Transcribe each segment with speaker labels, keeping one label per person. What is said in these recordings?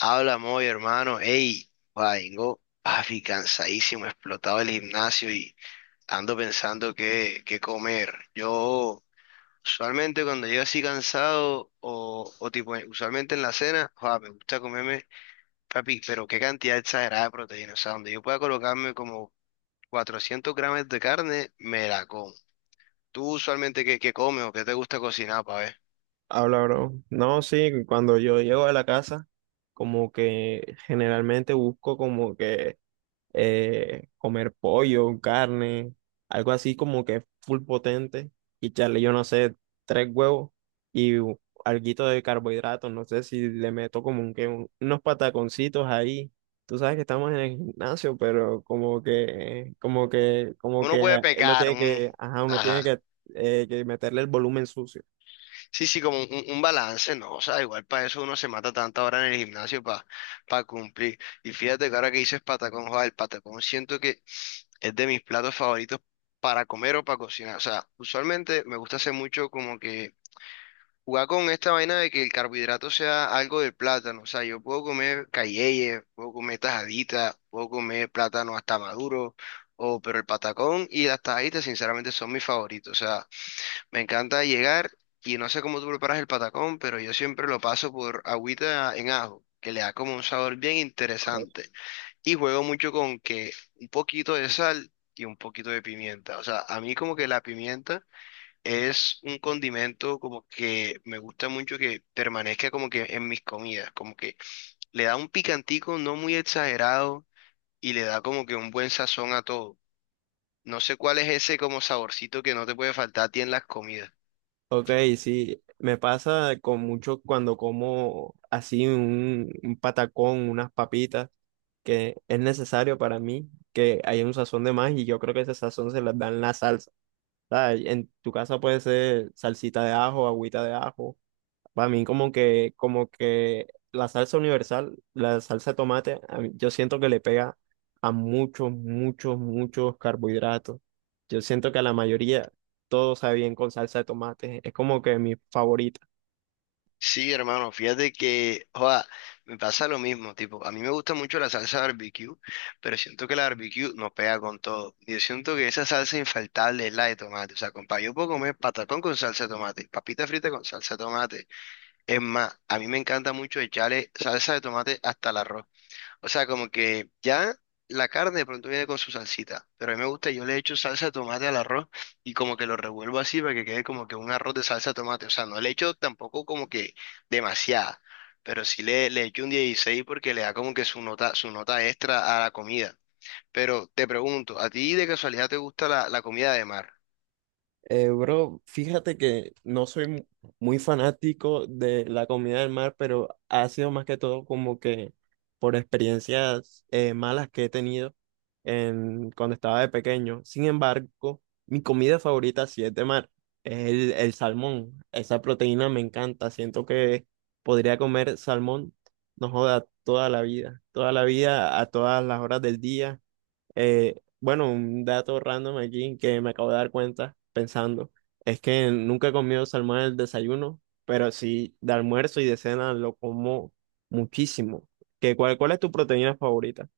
Speaker 1: Habla, muy hermano. Ey, vengo, papi, cansadísimo, explotado el gimnasio y ando pensando qué comer. Yo, usualmente cuando llego así cansado o tipo, usualmente en la cena, joa, me gusta comerme, papi, pero qué cantidad exagerada de proteína. O sea, donde yo pueda colocarme como 400 gramos de carne, me la como. ¿Tú usualmente qué comes o qué te gusta cocinar, pa' ver?
Speaker 2: Habla, bro. No, sí, cuando yo llego a la casa, como que generalmente busco como que comer pollo, carne, algo así como que full potente y echarle, yo no sé, 3 huevos y u- alguito de carbohidratos, no sé si le meto como un, unos pataconcitos ahí. Tú sabes que estamos en el gimnasio, pero como que, como que, como
Speaker 1: Uno
Speaker 2: que
Speaker 1: puede
Speaker 2: eh, uno
Speaker 1: pecar,
Speaker 2: tiene que,
Speaker 1: un...
Speaker 2: ajá, uno tiene
Speaker 1: Ajá.
Speaker 2: que meterle el volumen sucio.
Speaker 1: Sí, sí, como un balance, ¿no? O sea, igual para eso uno se mata tanta hora en el gimnasio para cumplir. Y fíjate que ahora que dices patacón, joder, el patacón siento que es de mis platos favoritos para comer o para cocinar. O sea, usualmente me gusta hacer mucho como que jugar con esta vaina de que el carbohidrato sea algo del plátano. O sea, yo puedo comer cayeye, puedo comer tajadita, puedo comer plátano hasta maduro, o, pero el patacón y las tajaditas sinceramente son mis favoritos. O sea, me encanta llegar y no sé cómo tú preparas el patacón, pero yo siempre lo paso por agüita en ajo, que le da como un sabor bien interesante. Y juego mucho con que un poquito de sal y un poquito de pimienta. O sea, a mí como que la pimienta es un condimento como que me gusta mucho que permanezca como que en mis comidas, como que le da un picantico no muy exagerado y le da como que un buen sazón a todo. No sé cuál es ese como saborcito que no te puede faltar a ti en las comidas.
Speaker 2: Ok, sí, me pasa con mucho cuando como así un patacón, unas papitas, que es necesario para mí que haya un sazón de más y yo creo que ese sazón se las dan la salsa. ¿Sabes? En tu casa puede ser salsita de ajo, agüita de ajo, para mí como que la salsa universal, la salsa de tomate, yo siento que le pega a muchos, muchos, muchos carbohidratos. Yo siento que a la mayoría todo sabe bien con salsa de tomate. Es como que mi favorita.
Speaker 1: Sí, hermano, fíjate que, joda, me pasa lo mismo, tipo, a mí me gusta mucho la salsa barbecue, pero siento que la barbecue no pega con todo. Yo siento que esa salsa infaltable es la de tomate, o sea, compa, yo puedo comer patacón con salsa de tomate, papita frita con salsa de tomate. Es más, a mí me encanta mucho echarle salsa de tomate hasta la arroz. O sea, como que ya la carne de pronto viene con su salsita, pero a mí me gusta, yo le echo salsa de tomate al arroz y como que lo revuelvo así para que quede como que un arroz de salsa de tomate. O sea, no le echo tampoco como que demasiada, pero sí le echo un 16 porque le da como que su nota extra a la comida. Pero te pregunto, ¿a ti de casualidad te gusta la comida de mar?
Speaker 2: Bro, fíjate que no soy mu- muy fanático de la comida del mar, pero ha sido más que todo como que por experiencias malas que he tenido en, cuando estaba de pequeño. Sin embargo, mi comida favorita sí es de mar, es el salmón. Esa proteína me encanta, siento que podría comer salmón, no joda, toda la vida, a todas las horas del día. Bueno, un dato random aquí que me acabo de dar cuenta pensando, es que nunca he comido salmón en el desayuno, pero sí de almuerzo y de cena lo como muchísimo. ¿ Cuál es tu proteína favorita?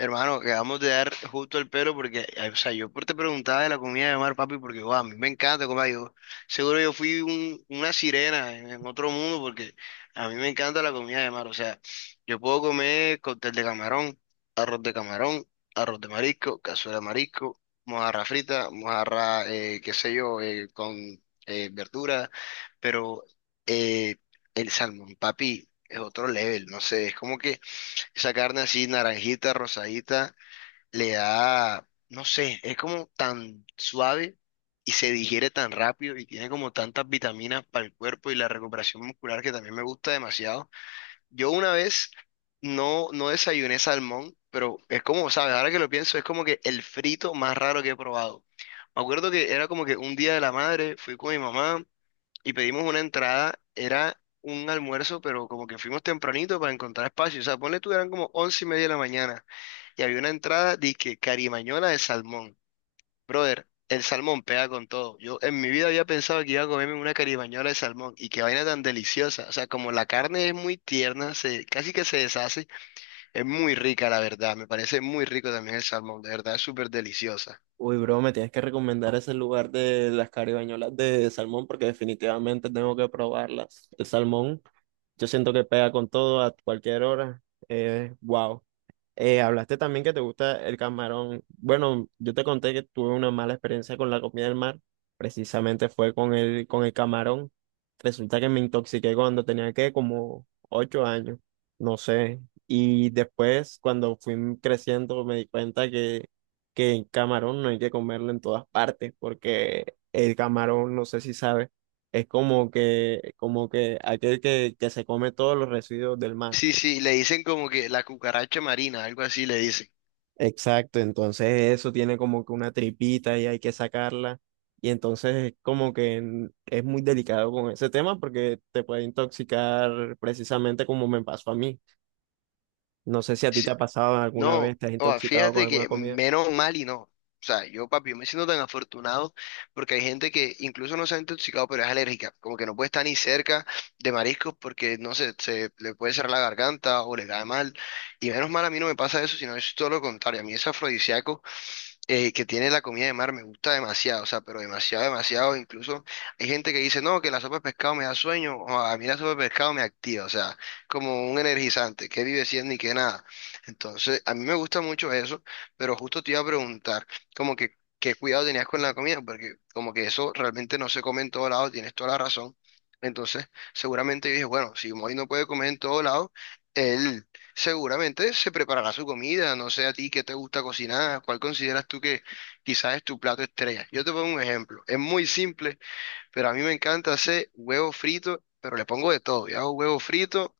Speaker 1: Hermano, acabamos de dar justo el pelo porque, ay, o sea, yo por- te preguntaba de la comida de mar, papi, porque, guau, a mí me encanta comer. Yo, seguro yo fui un- una sirena en otro mundo porque a mí me encanta la comida de mar. O sea, yo puedo comer cóctel de camarón, arroz de camarón, arroz de marisco, cazuela de marisco, mojarra frita, mojarra, qué sé yo, con verdura, pero eh, el salmón, papi, es otro level, no sé, es como que esa carne así naranjita, rosadita le da, no sé, es como tan suave y se digiere tan rápido y tiene como tantas vitaminas para el cuerpo y la recuperación muscular que también me gusta demasiado. Yo una vez no desayuné salmón, pero es como, ¿sabes? Ahora que lo pienso, es como que el frito más raro que he probado. Me acuerdo que era como que un día de la madre, fui con mi mamá y pedimos una entrada, era un almuerzo, pero como que fuimos tempranito para encontrar espacio. O sea, ponle tú, eran como 11:30 de la mañana. Y había una entrada, que carimañola de salmón. Brother, el salmón pega con todo. Yo en mi vida había pensado que iba a comerme una carimañola de salmón. Y qué vaina tan deliciosa. O sea, como la carne es muy tierna, se, casi que se deshace, es muy rica, la verdad. Me parece muy rico también el salmón. De verdad, es súper deliciosa.
Speaker 2: Uy, bro, me tienes que recomendar ese lugar de las caribañolas de salmón porque definitivamente tengo que probarlas. El salmón, yo siento que pega con todo a cualquier hora. Wow. Hablaste también que te gusta el camarón. Bueno, yo te conté que tuve una mala experiencia con la comida del mar. Precisamente fue con el camarón. Resulta que me intoxiqué cuando tenía que como 8 años, no sé. Y después, cuando fui creciendo, me di cuenta que el camarón no hay que comerlo en todas partes, porque el camarón, no sé si sabes, es como que aquel que se come todos los residuos del mar.
Speaker 1: Sí, sí, le dicen como que la cucaracha marina, algo así le dicen.
Speaker 2: Exacto, entonces eso tiene como que una tripita y hay que sacarla. Y entonces es muy delicado con ese tema porque te puede intoxicar precisamente como me pasó a mí. No sé si a ti te ha pasado alguna
Speaker 1: No,
Speaker 2: vez, te has
Speaker 1: o
Speaker 2: intoxicado con
Speaker 1: fíjate
Speaker 2: alguna
Speaker 1: que
Speaker 2: comida.
Speaker 1: menos mal y no. O sea, yo, papi, yo me siento tan afortunado porque hay gente que incluso no se ha intoxicado, pero es alérgica. Como que no puede estar ni cerca de mariscos porque, no sé, se le puede cerrar la garganta o le cae mal. Y menos mal a mí no me pasa eso, sino es todo lo contrario. A mí es afrodisíaco que tiene la comida de mar me gusta demasiado, o sea, pero demasiado, demasiado. Incluso hay gente que dice, no, que la sopa de pescado me da sueño, o a mí la sopa de pescado me activa, o sea, como un energizante, que vive siendo ni que nada. Entonces, a mí me gusta mucho eso, pero justo te iba a preguntar, como que, ¿qué cuidado tenías con la comida? Porque como que eso realmente no se come en todo lado, tienes toda la razón. Entonces, seguramente yo dije, bueno, si Moy no puede comer en todo lado, él... Seguramente se preparará su comida, no sé a ti qué te gusta cocinar, cuál consideras tú que quizás es tu plato estrella. Yo te pongo un ejemplo, es muy simple, pero a mí me encanta hacer huevo frito, pero le pongo de todo. Yo hago huevo frito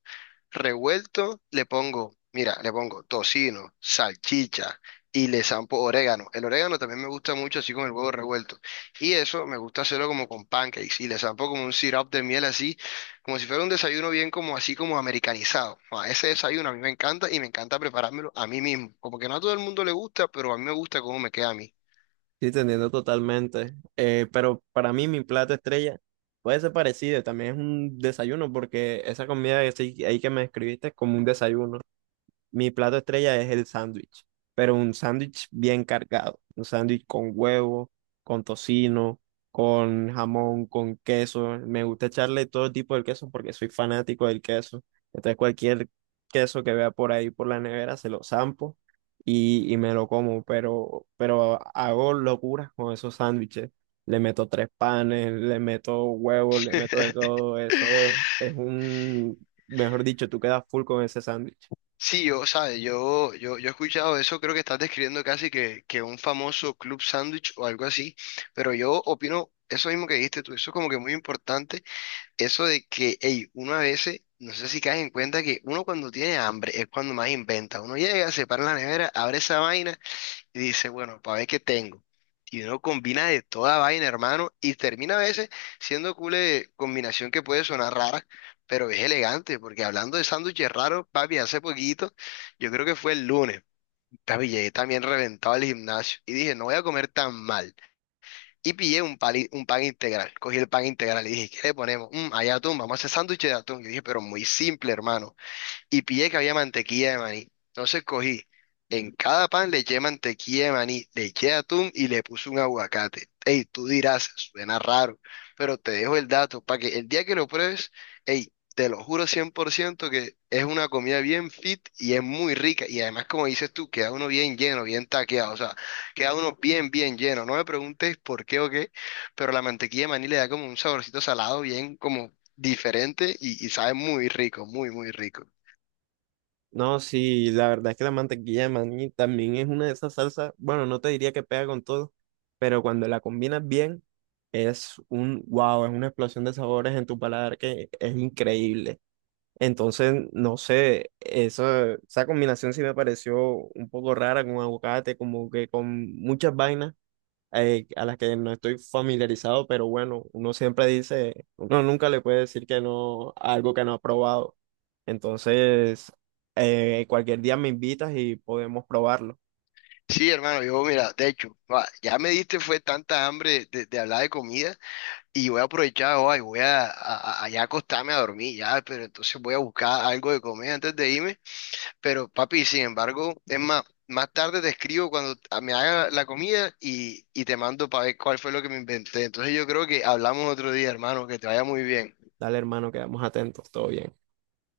Speaker 1: revuelto, le pongo, mira, le pongo tocino, salchicha y le zampo orégano. El orégano también me gusta mucho así con el huevo revuelto. Y eso me gusta hacerlo como con pancakes y le zampo como un syrup de miel así, como si fuera un desayuno bien como así como americanizado. Ah, ese desayuno a mí me encanta y me encanta preparármelo a mí mismo. Como que no a todo el mundo le gusta, pero a mí me gusta cómo me queda a mí.
Speaker 2: Sí, te entiendo totalmente. Pero para mí mi plato estrella puede ser parecido, también es un desayuno porque esa comida ahí que me escribiste es como un desayuno. Mi plato estrella es el sándwich, pero un sándwich bien cargado, un sándwich con huevo, con tocino, con jamón, con queso. Me gusta echarle todo tipo de queso porque soy fanático del queso. Entonces cualquier queso que vea por ahí por la nevera se lo zampo y me lo como, pero hago locuras con esos sándwiches. Le meto 3 panes, le meto huevos, le meto de todo. Eso es un, mejor dicho, tú quedas full con ese sándwich.
Speaker 1: Sí, yo, ¿sabes? Yo he escuchado eso, creo que estás describiendo casi que un famoso club sándwich o algo así, pero yo opino eso mismo que dijiste tú, eso es como que muy importante, eso de que, hey, uno a veces, no sé si caes en cuenta que uno cuando tiene hambre es cuando más inventa, uno llega, se para en la nevera, abre esa vaina y dice, bueno, para ver qué tengo. Y uno combina de toda vaina, hermano, y termina a veces siendo cool de combinación que puede sonar rara, pero es elegante, porque hablando de sándwiches raros, papi, hace poquito, yo creo que fue el lunes, papi, llegué también reventado al gimnasio y dije, no voy a comer tan mal. Y pillé un, pali- un pan integral, cogí el pan integral y dije, ¿qué le ponemos? Mm, hay atún, vamos a hacer sándwiches de atún. Yo dije, pero muy simple, hermano y pillé que había mantequilla de maní. Entonces cogí, en cada pan le eché mantequilla de maní, le eché atún y le puse un aguacate. Ey, tú dirás, suena raro, pero te dejo el dato para que el día que lo pruebes, ey, te lo juro 100% que es una comida bien fit y es muy rica. Y además, como dices tú, queda uno bien lleno, bien taqueado, o sea, queda uno bien, bien lleno. No me preguntes por qué o qué, pero la mantequilla de maní le da como un saborcito salado bien como diferente y sabe muy rico, muy, muy rico.
Speaker 2: No, sí, la verdad es que la mantequilla de maní también es una de esas salsas, bueno, no te diría que pega con todo, pero cuando la combinas bien, es un wow, es una explosión de sabores en tu paladar que es increíble. Entonces, no sé, eso, esa combinación sí me pareció un poco rara con aguacate, como que con muchas vainas a las que no estoy familiarizado, pero bueno, uno siempre dice, uno nunca le puede decir que no a algo que no ha probado. Entonces, cualquier día me invitas y podemos probarlo.
Speaker 1: Sí, hermano, yo mira, de hecho, va, ya me diste fue tanta hambre de hablar de comida y voy a aprovechar hoy, voy ya acostarme a dormir, ya, pero entonces voy a buscar algo de comer antes de irme, pero papi, sin embargo, es más, más tarde te escribo cuando a- me haga la comida y te mando para ver cuál fue lo que me inventé. Entonces yo creo que hablamos otro día, hermano, que te vaya muy bien.
Speaker 2: Dale, hermano, quedamos atentos, todo bien.